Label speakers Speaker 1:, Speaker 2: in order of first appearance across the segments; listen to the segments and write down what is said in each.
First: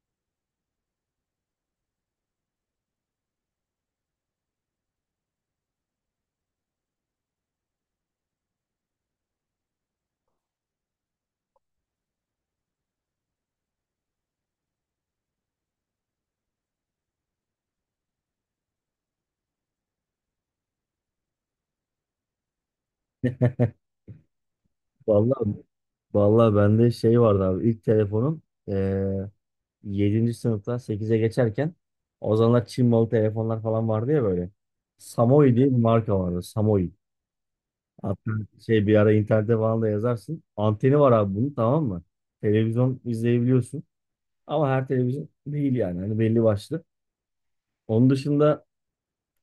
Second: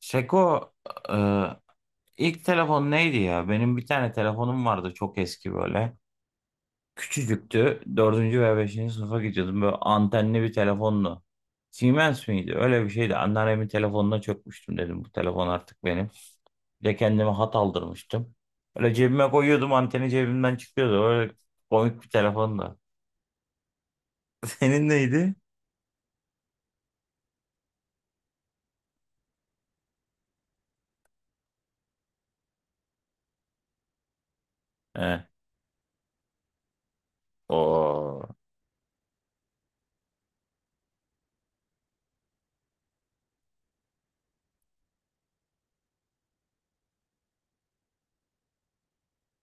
Speaker 1: Şeko, e, ilk telefon neydi ya? Benim bir tane telefonum vardı, çok eski böyle. Küçücüktü. Dördüncü veya beşinci sınıfa gidiyordum. Böyle antenli bir telefonlu. Siemens miydi? Öyle bir şeydi. Anneannemin telefonuna çökmüştüm, dedim bu telefon artık benim. Bir de kendime hat aldırmıştım. Öyle cebime koyuyordum, anteni cebimden çıkıyordu. Öyle komik bir telefondu. Senin neydi?
Speaker 2: Vallahi vallahi bende şey vardı abi. İlk telefonum eee 7. sınıftan 8'e geçerken o zamanlar Çin malı telefonlar falan vardı ya böyle.
Speaker 1: He.
Speaker 2: Samoi diye bir marka vardı. Samoi. Hatta
Speaker 1: Oo.
Speaker 2: şey bir ara internette falan da yazarsın. Anteni var abi bunun, tamam mı? Televizyon izleyebiliyorsun. Ama her televizyon değil yani. Hani belli başlı. Onun dışında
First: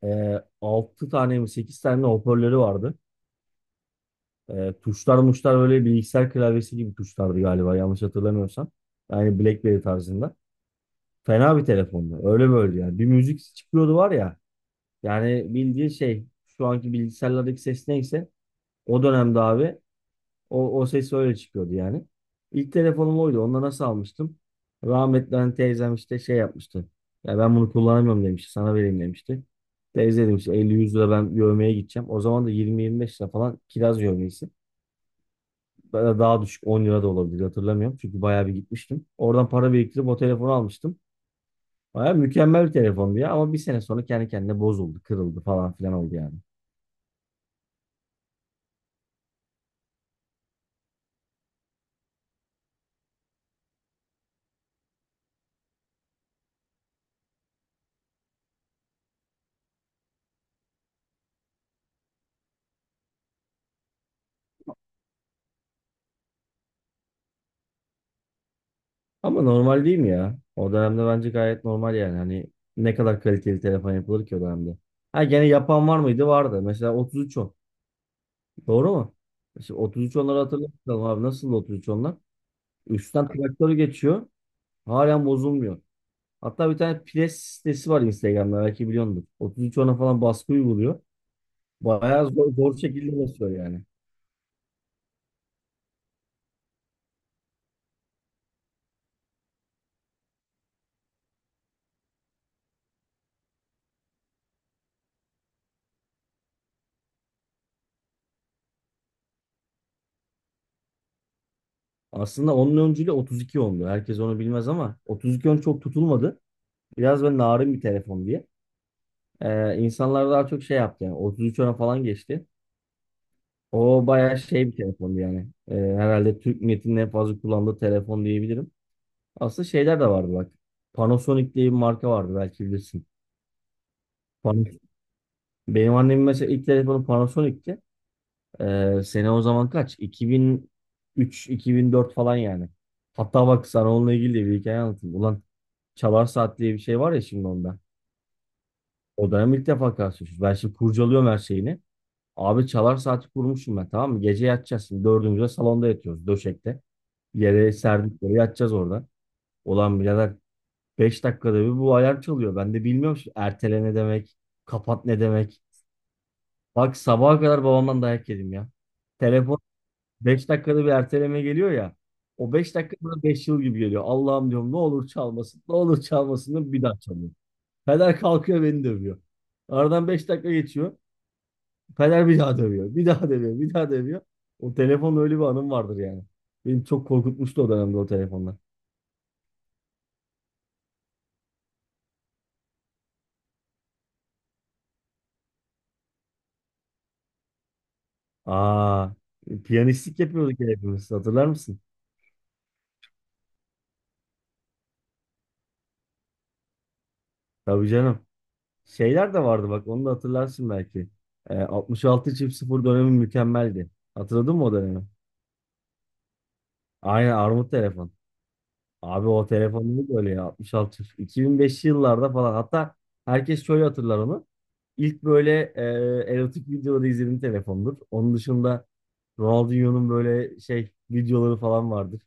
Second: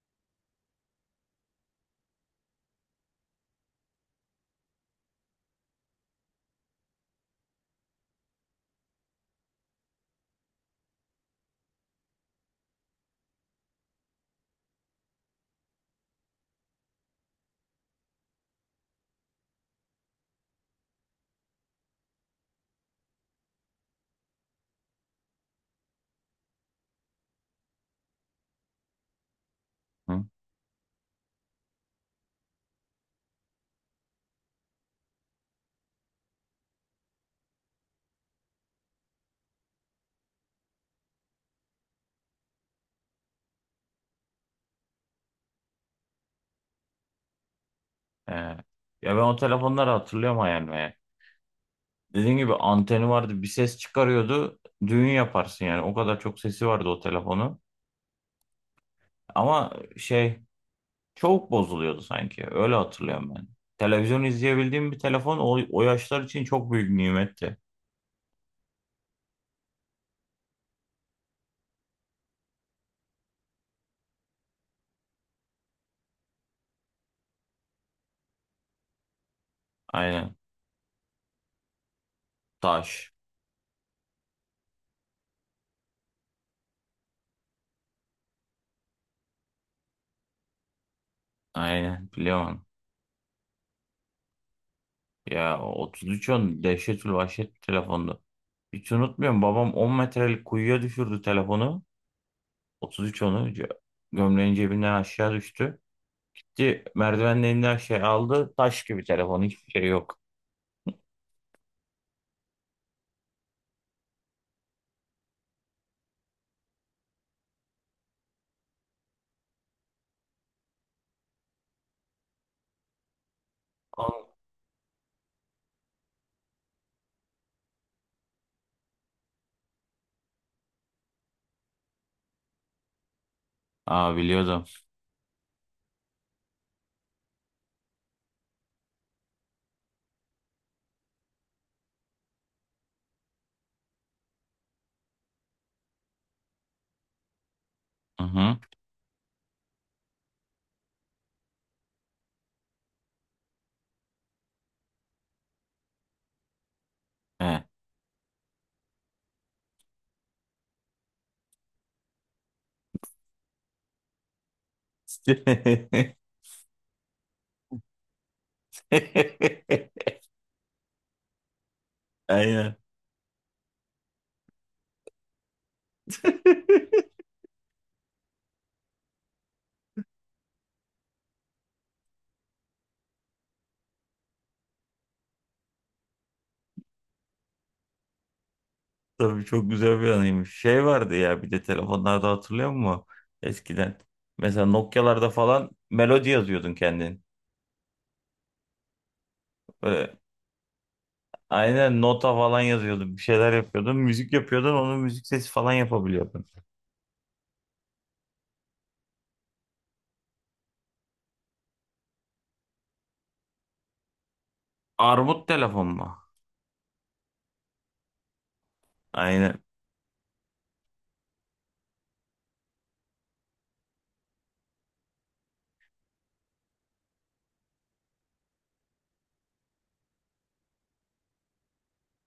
Speaker 2: 6 tane mi 8 tane hoparlörü vardı. E, tuşlar muşlar öyle bilgisayar klavyesi gibi tuşlardı galiba, yanlış hatırlamıyorsam. Yani BlackBerry tarzında. Fena bir telefondu. Öyle böyle yani. Bir müzik çıkıyordu var ya. Yani bildiği şey şu anki bilgisayarlardaki ses neyse o dönemde abi o ses öyle çıkıyordu yani. İlk telefonum oydu. Onu da nasıl almıştım? Rahmetli hani teyzem işte şey yapmıştı. Ya ben bunu kullanamıyorum demişti. Sana vereyim demişti.
Speaker 1: Hı?
Speaker 2: Teyze demiş 50-100 lira ben yövmeye gideceğim. O zaman da 20-25 lira falan kiraz yövmesi. Daha düşük 10 lira da olabilir, hatırlamıyorum. Çünkü bayağı bir gitmiştim. Oradan para biriktirip o telefonu almıştım. Bayağı mükemmel bir telefondu ya, ama bir sene sonra kendi kendine bozuldu, kırıldı falan filan oldu yani.
Speaker 1: He. Ya ben o telefonları hatırlıyorum hayal meyal. Dediğim gibi anteni vardı, bir ses çıkarıyordu, düğün yaparsın yani, o kadar çok sesi vardı o telefonun. Ama şey, çok bozuluyordu sanki, öyle hatırlıyorum ben. Televizyon izleyebildiğim bir telefon o yaşlar için çok büyük nimetti.
Speaker 2: Ama normal değil mi ya? O dönemde bence gayet normal yani. Hani ne kadar kaliteli telefon yapılır ki o dönemde. Ha, gene yapan var mıydı? Vardı. Mesela 3310. Doğru mu? Mesela otuz üç
Speaker 1: Aynen.
Speaker 2: onları hatırlatalım abi. Nasıl otuz üç onlar,
Speaker 1: Taş.
Speaker 2: üstten traktörü geçiyor. Halen bozulmuyor. Hatta bir tane pres sitesi var Instagram'da, belki biliyorsunuz. 33 ona falan baskı uyguluyor.
Speaker 1: Aynen,
Speaker 2: Bayağı zor,
Speaker 1: biliyorum
Speaker 2: zor şekilde basıyor yani.
Speaker 1: ya. 33 on dehşetül vahşet bir telefondu. Hiç unutmuyorum, babam 10 metrelik kuyuya düşürdü telefonu, 33 onu, gömleğin cebinden aşağı düştü. Gitti merdivenin, her şey aldı. Taş gibi telefon, hiçbir şey yok.
Speaker 2: Aslında onun öncülüğü 32 ondu. Herkes onu bilmez ama 32 on çok tutulmadı. Biraz böyle narin bir telefon diye. İnsanlar daha çok şey yaptı yani. 33 ona falan geçti. O
Speaker 1: Al.
Speaker 2: bayağı şey bir telefondu yani. Herhalde Türk milletinin en fazla kullandığı telefon diyebilirim. Aslında şeyler de vardı bak. Panasonic diye bir marka vardı, belki bilirsin.
Speaker 1: Aa, biliyordum.
Speaker 2: Panasonic. Benim annemin mesela ilk telefonu Panasonic'ti. Sene o zaman kaç? 2003-2004 falan yani. Hatta bak, sana onunla ilgili de bir hikaye anlatayım. Ulan, Çalar Saat diye bir şey var ya şimdi onda.
Speaker 1: Hı hı.
Speaker 2: O dönem ilk defa karşılaşıyoruz. Ben şimdi kurcalıyorum her şeyini. Abi Çalar Saati kurmuşum ben, tamam mı? Gece yatacağız şimdi. Dördümüzde salonda yatıyoruz döşekte.
Speaker 1: He.
Speaker 2: Yere serdik böyle, yatacağız orada. Ulan birader, 5 dakikada bir bu alarm çalıyor. Ben de bilmiyorum şimdi, ertele ne demek, kapat ne demek. Bak, sabaha kadar babamdan dayak yedim ya. Telefon 5 dakikada bir erteleme geliyor ya. O 5
Speaker 1: Aynen.
Speaker 2: dakika bana 5 yıl gibi geliyor. Allah'ım, diyorum, ne olur çalmasın. Ne olur çalmasın diyorum, bir daha çalıyor. Peder kalkıyor, beni dövüyor. Aradan 5 dakika geçiyor. Peder bir daha dövüyor. Bir daha dövüyor. Bir daha dövüyor. O telefonla öyle bir anım vardır yani. Benim çok korkutmuştu o dönemde o telefonlar.
Speaker 1: Tabii, çok güzel bir anıymış. Şey vardı ya bir de telefonlarda, hatırlıyor musun? Eskiden. Mesela Nokia'larda falan melodi yazıyordun kendin.
Speaker 2: Aa,
Speaker 1: Böyle,
Speaker 2: piyanistlik yapıyorduk ya hepimiz. Hatırlar mısın?
Speaker 1: aynen nota falan yazıyordun. Bir şeyler yapıyordun. Müzik yapıyordun. Onun müzik sesi falan yapabiliyordun.
Speaker 2: Tabii canım. Şeyler de vardı bak, onu da hatırlarsın belki. 66 çift sıfır dönemi mükemmeldi. Hatırladın mı o dönemi?
Speaker 1: Armut telefon mu?
Speaker 2: Aynen, armut telefon. Abi o
Speaker 1: Aynen.
Speaker 2: telefon neydi öyle ya, 66 2005'li yıllarda falan, hatta herkes şöyle hatırlar onu. İlk böyle erotik videoları izlediğim telefondur. Onun dışında Ronaldinho'nun böyle şey videoları falan vardır.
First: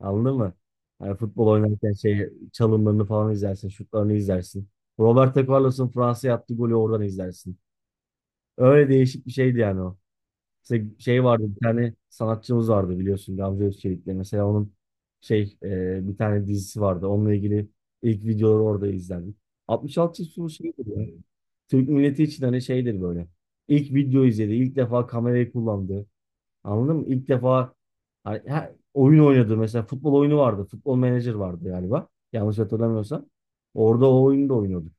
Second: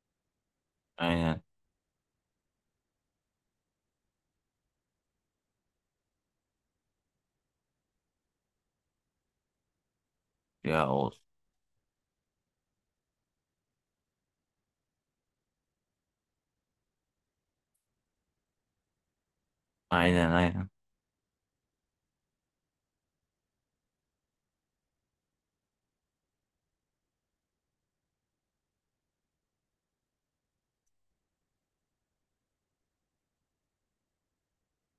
Speaker 2: Anladın mı? Hani
Speaker 1: Aynen.
Speaker 2: futbol oynarken şey çalımlarını falan izlersin, şutlarını izlersin. Roberto Carlos'un Fransa'ya attığı golü oradan izlersin. Öyle değişik bir şeydi yani o. İşte
Speaker 1: Ya o.
Speaker 2: şey vardı, bir tane sanatçımız vardı biliyorsun, Gamze Özçelik'le. Mesela onun şey bir tane dizisi vardı. Onunla ilgili ilk videoları orada izlendik. 66
Speaker 1: Aynen,
Speaker 2: çift sulu
Speaker 1: aynen.
Speaker 2: şeydir ya. Türk milleti için hani şeydir böyle. İlk video izledi. İlk defa kamerayı kullandı. Anladın mı? İlk defa hani, oyun oynadı. Mesela futbol oyunu vardı. Futbol manager vardı galiba. Yanlış hatırlamıyorsam. Orada o oyunu da oynuyordu.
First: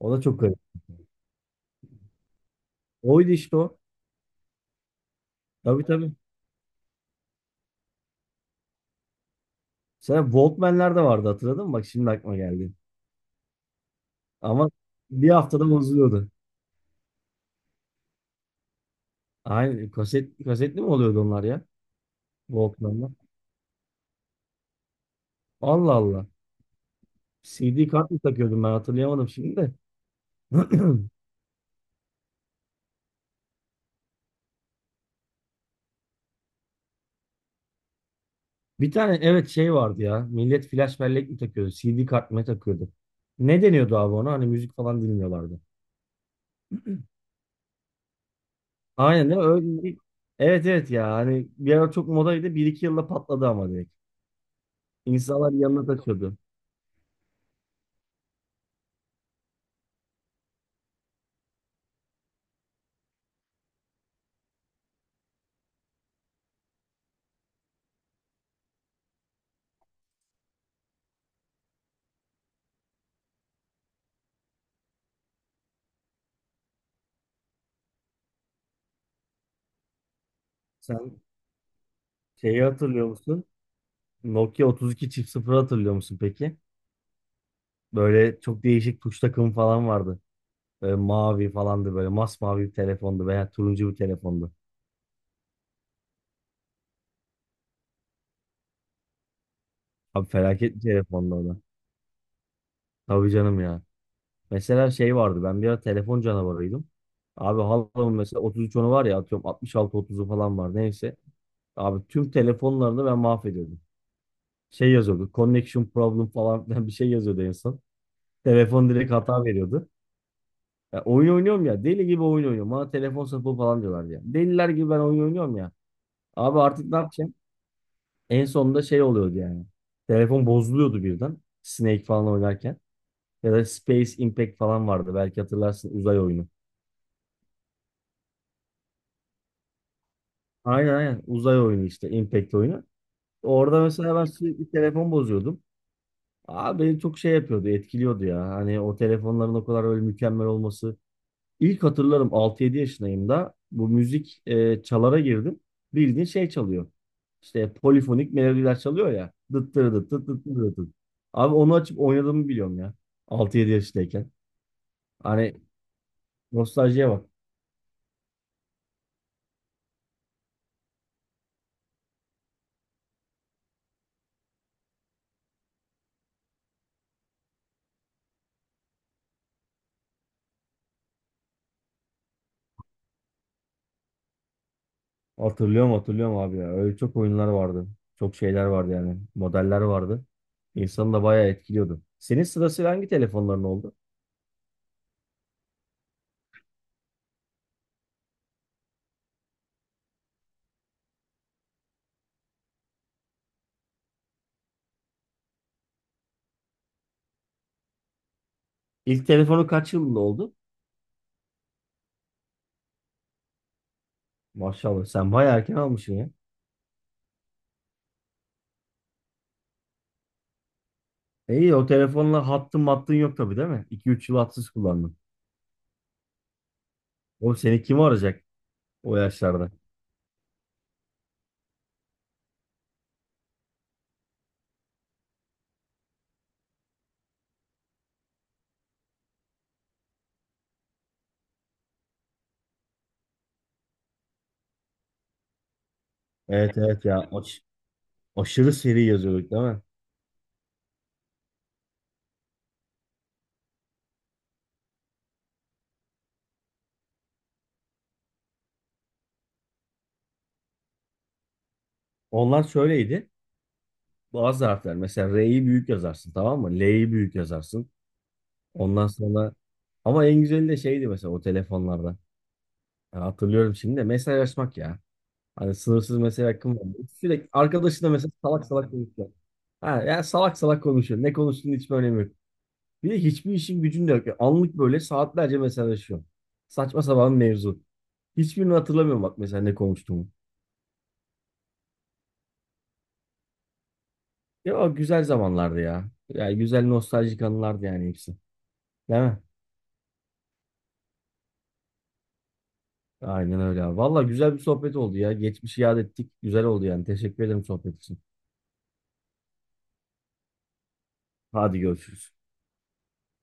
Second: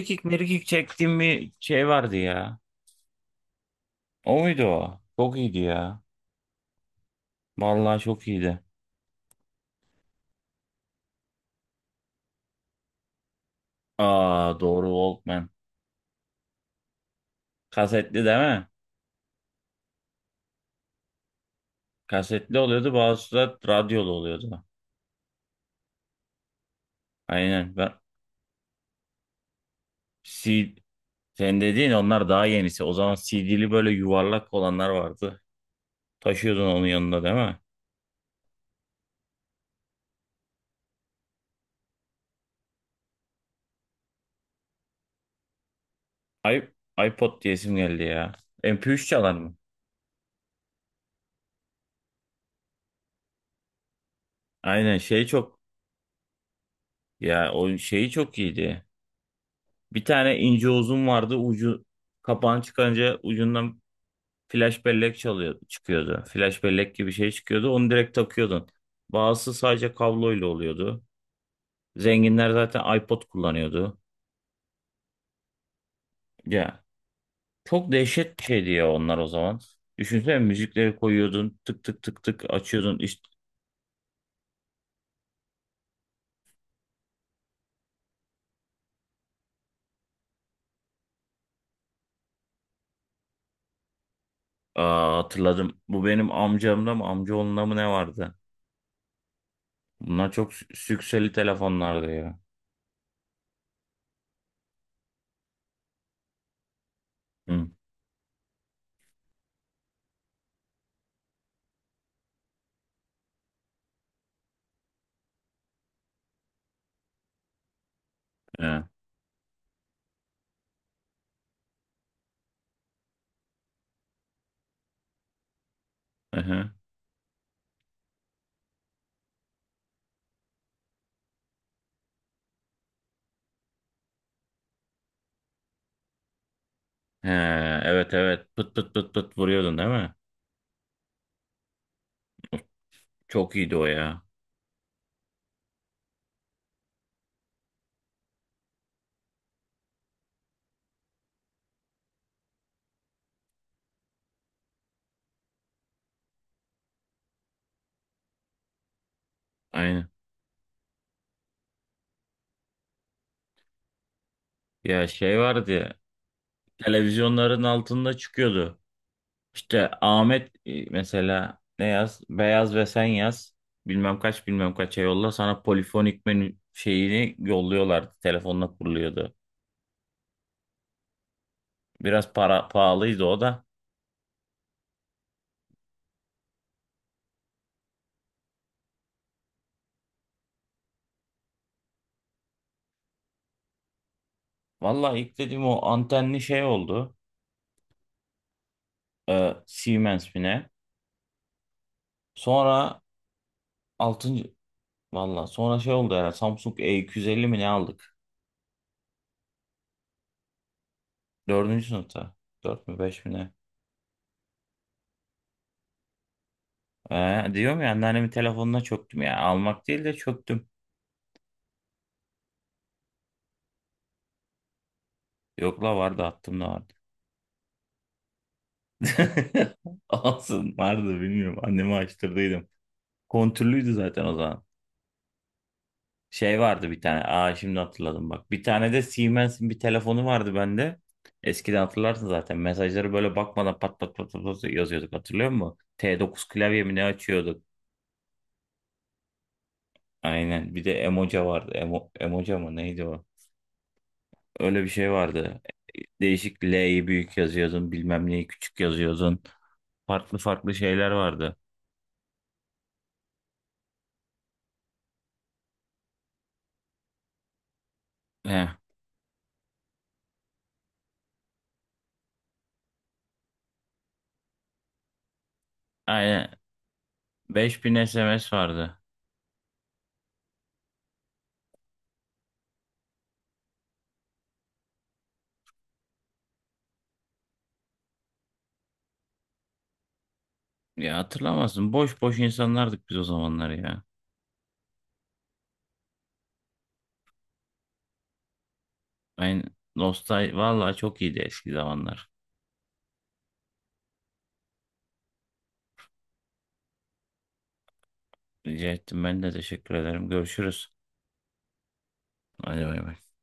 Speaker 2: O da çok garip.
Speaker 1: mirikik çektiğim bir şey vardı ya.
Speaker 2: Oydu işte o.
Speaker 1: O muydu o? Çok iyiydi
Speaker 2: Tabii,
Speaker 1: ya.
Speaker 2: tabii.
Speaker 1: Vallahi çok iyiydi.
Speaker 2: Sen Walkman'ler de vardı, hatırladın mı? Bak şimdi aklıma geldi.
Speaker 1: Aa,
Speaker 2: Ama
Speaker 1: doğru,
Speaker 2: bir
Speaker 1: Walkman.
Speaker 2: haftada bozuluyordu.
Speaker 1: Kasetli değil mi?
Speaker 2: Aynen, kasetli mi oluyordu onlar ya?
Speaker 1: Kasetli oluyordu,
Speaker 2: Walkman'la.
Speaker 1: bazısı da radyolu oluyordu.
Speaker 2: Allah Allah.
Speaker 1: Aynen.
Speaker 2: CD
Speaker 1: Ben
Speaker 2: kart mı takıyordum ben, hatırlayamadım şimdi de.
Speaker 1: C sen dediğin onlar daha yenisi. O zaman CD'li böyle yuvarlak olanlar vardı. Taşıyordun onun yanında değil mi?
Speaker 2: Bir tane evet, şey vardı ya. Millet flash bellek mi takıyordu? CD kart mı takıyordu? Ne deniyordu abi ona? Hani müzik falan dinliyorlardı.
Speaker 1: I iPod diyesim geldi ya. MP3
Speaker 2: Aynen
Speaker 1: çalar
Speaker 2: değil mi?
Speaker 1: mı?
Speaker 2: Evet, evet ya. Hani bir ara çok modaydı. Bir iki yılda patladı ama, direkt.
Speaker 1: Aynen, şey,
Speaker 2: İnsanlar
Speaker 1: çok.
Speaker 2: yanına takıyordu.
Speaker 1: Ya o şeyi çok iyiydi. Bir tane ince uzun vardı. Ucu, kapağını çıkarınca ucundan flash bellek çalıyor, çıkıyordu. Flash bellek gibi şey çıkıyordu. Onu direkt takıyordun. Bazısı sadece kabloyla oluyordu. Zenginler zaten iPod kullanıyordu. Ya, çok dehşet bir şeydi ya onlar o zaman. Düşünsene, müzikleri
Speaker 2: Sen
Speaker 1: koyuyordun, tık tık tık tık
Speaker 2: şeyi
Speaker 1: açıyordun.
Speaker 2: hatırlıyor
Speaker 1: İşte.
Speaker 2: musun? Nokia 32 çift sıfır, hatırlıyor musun peki? Böyle çok değişik tuş takımı falan vardı. Böyle mavi falandı, böyle masmavi bir telefondu veya turuncu bir telefondu.
Speaker 1: Aa, hatırladım. Bu benim amcamda mı, amcaoğlunda mı ne vardı?
Speaker 2: Abi
Speaker 1: Bunlar çok
Speaker 2: felaket
Speaker 1: sü-
Speaker 2: bir
Speaker 1: sükseli
Speaker 2: telefondu o da.
Speaker 1: telefonlardı ya.
Speaker 2: Tabii canım ya. Mesela şey vardı, ben bir ara telefon canavarıydım. Abi
Speaker 1: Hı.
Speaker 2: halamın mesela 33 onu var ya, atıyorum altmış altı otuzu falan var, neyse. Abi tüm telefonlarını ben mahvediyordum. Şey yazıyordu, connection problem falan filan bir şey yazıyordu en son.
Speaker 1: He.
Speaker 2: Telefon direkt hata veriyordu. Ya oyun oynuyorum, ya deli gibi oyun oynuyorum. Bana telefon sapı falan diyorlar ya. Deliler gibi ben oyun oynuyorum ya.
Speaker 1: Hı,
Speaker 2: Abi
Speaker 1: hı.
Speaker 2: artık ne yapacağım? En sonunda şey oluyordu yani. Telefon bozuluyordu birden. Snake falan oynarken. Ya da Space Impact falan vardı. Belki hatırlarsın, uzay oyunu.
Speaker 1: He, evet evet, pıt pıt pıt pıt vuruyordun değil mi?
Speaker 2: Aynen, aynen, uzay oyunu işte, Impact oyunu.
Speaker 1: Çok iyiydi
Speaker 2: Orada
Speaker 1: o
Speaker 2: mesela
Speaker 1: ya.
Speaker 2: ben sürekli telefon bozuyordum. Abi beni çok şey yapıyordu, etkiliyordu ya. Hani o telefonların o kadar öyle mükemmel olması. İlk hatırlarım, 6-7 yaşındayım da bu müzik çalara girdim. Bildiğin şey çalıyor. İşte polifonik melodiler çalıyor ya. Dıt dırı
Speaker 1: Aynen.
Speaker 2: dıt dıt dıt dırı dıt. Abi onu açıp oynadığımı biliyorum ya. 6-7 yaşındayken.
Speaker 1: Ya şey
Speaker 2: Hani
Speaker 1: vardı ya,
Speaker 2: nostaljiye bak.
Speaker 1: televizyonların altında çıkıyordu. İşte Ahmet, mesela ne yaz? Beyaz ve sen yaz. Bilmem kaç bilmem kaça yolla, sana polifonik menü şeyini yolluyorlardı. Telefonla kuruluyordu. Biraz para pahalıydı o da.
Speaker 2: Hatırlıyorum, hatırlıyorum abi ya. Öyle çok oyunlar vardı. Çok şeyler vardı yani. Modeller vardı. İnsanı da bayağı etkiliyordu. Senin sırasıyla hangi telefonların oldu?
Speaker 1: Vallahi ilk dediğim o antenli şey oldu. Siemens mi ne? Sonra altıncı. Valla sonra şey oldu, herhalde Samsung E250 mi ne aldık?
Speaker 2: İlk telefonu kaç yılında oldu?
Speaker 1: Dördüncü sınıfta. Dört mü beş mi ne?
Speaker 2: Maşallah sen bayağı erken almışsın ya.
Speaker 1: Diyorum ya, anneannemin telefonuna çöktüm ya. Almak değil de çöktüm.
Speaker 2: E, İyi o telefonla hattın mattın yok tabii değil mi? 2 üç yıl hatsız kullandın.
Speaker 1: Yok la, vardı, attım da vardı.
Speaker 2: Oğlum seni kim arayacak o yaşlarda?
Speaker 1: Olsun, vardı, bilmiyorum. Anneme açtırdıydım. Kontürlüydü zaten o zaman. Şey vardı bir tane. Aa, şimdi hatırladım bak. Bir tane de Siemens'in bir telefonu vardı bende. Eskiden hatırlarsın zaten. Mesajları böyle bakmadan pat pat pat pat pat yazıyorduk, hatırlıyor musun? T9
Speaker 2: Evet,
Speaker 1: klavye mi ne
Speaker 2: evet ya,
Speaker 1: açıyorduk?
Speaker 2: aşırı seri yazıyorduk değil mi?
Speaker 1: Aynen. Bir de Emoca vardı. Emoca mı neydi o? Öyle bir şey vardı. Değişik, L'yi büyük yazıyordun, bilmem neyi küçük yazıyordun. Farklı farklı şeyler vardı.
Speaker 2: Onlar şöyleydi. Bazı harfler mesela R'yi büyük yazarsın, tamam mı? L'yi büyük yazarsın.
Speaker 1: He,
Speaker 2: Ondan sonra, ama en güzeli de şeydi mesela o telefonlarda. Ya hatırlıyorum şimdi de mesajlaşmak ya. Hani sınırsız mesaj
Speaker 1: aynen.
Speaker 2: hakkım var. Sürekli
Speaker 1: 5.000
Speaker 2: arkadaşına mesela
Speaker 1: SMS
Speaker 2: salak salak
Speaker 1: vardı.
Speaker 2: konuşuyor. Ha, ya salak salak konuşuyor. Ne konuştuğunun hiçbir önemi yok. Bir de hiçbir işin gücün de yok. Yani anlık böyle saatlerce mesajlaşıyor. Saçma sapan mevzu. Hiçbirini hatırlamıyorum bak, mesela ne konuştuğumu.
Speaker 1: Ya hatırlamazsın. Boş boş insanlardık biz o zamanlar ya.
Speaker 2: Ya, o güzel zamanlardı ya. Yani güzel nostaljik anılardı yani hepsi. Değil mi?
Speaker 1: Aynen. Vallahi çok iyiydi eski zamanlar.
Speaker 2: Aynen öyle abi. Valla güzel bir sohbet oldu ya. Geçmişi yad ettik. Güzel oldu yani. Teşekkür ederim sohbet için.
Speaker 1: Rica ettim, ben de teşekkür ederim. Görüşürüz.
Speaker 2: Hadi görüşürüz.
Speaker 1: Hadi bay bay.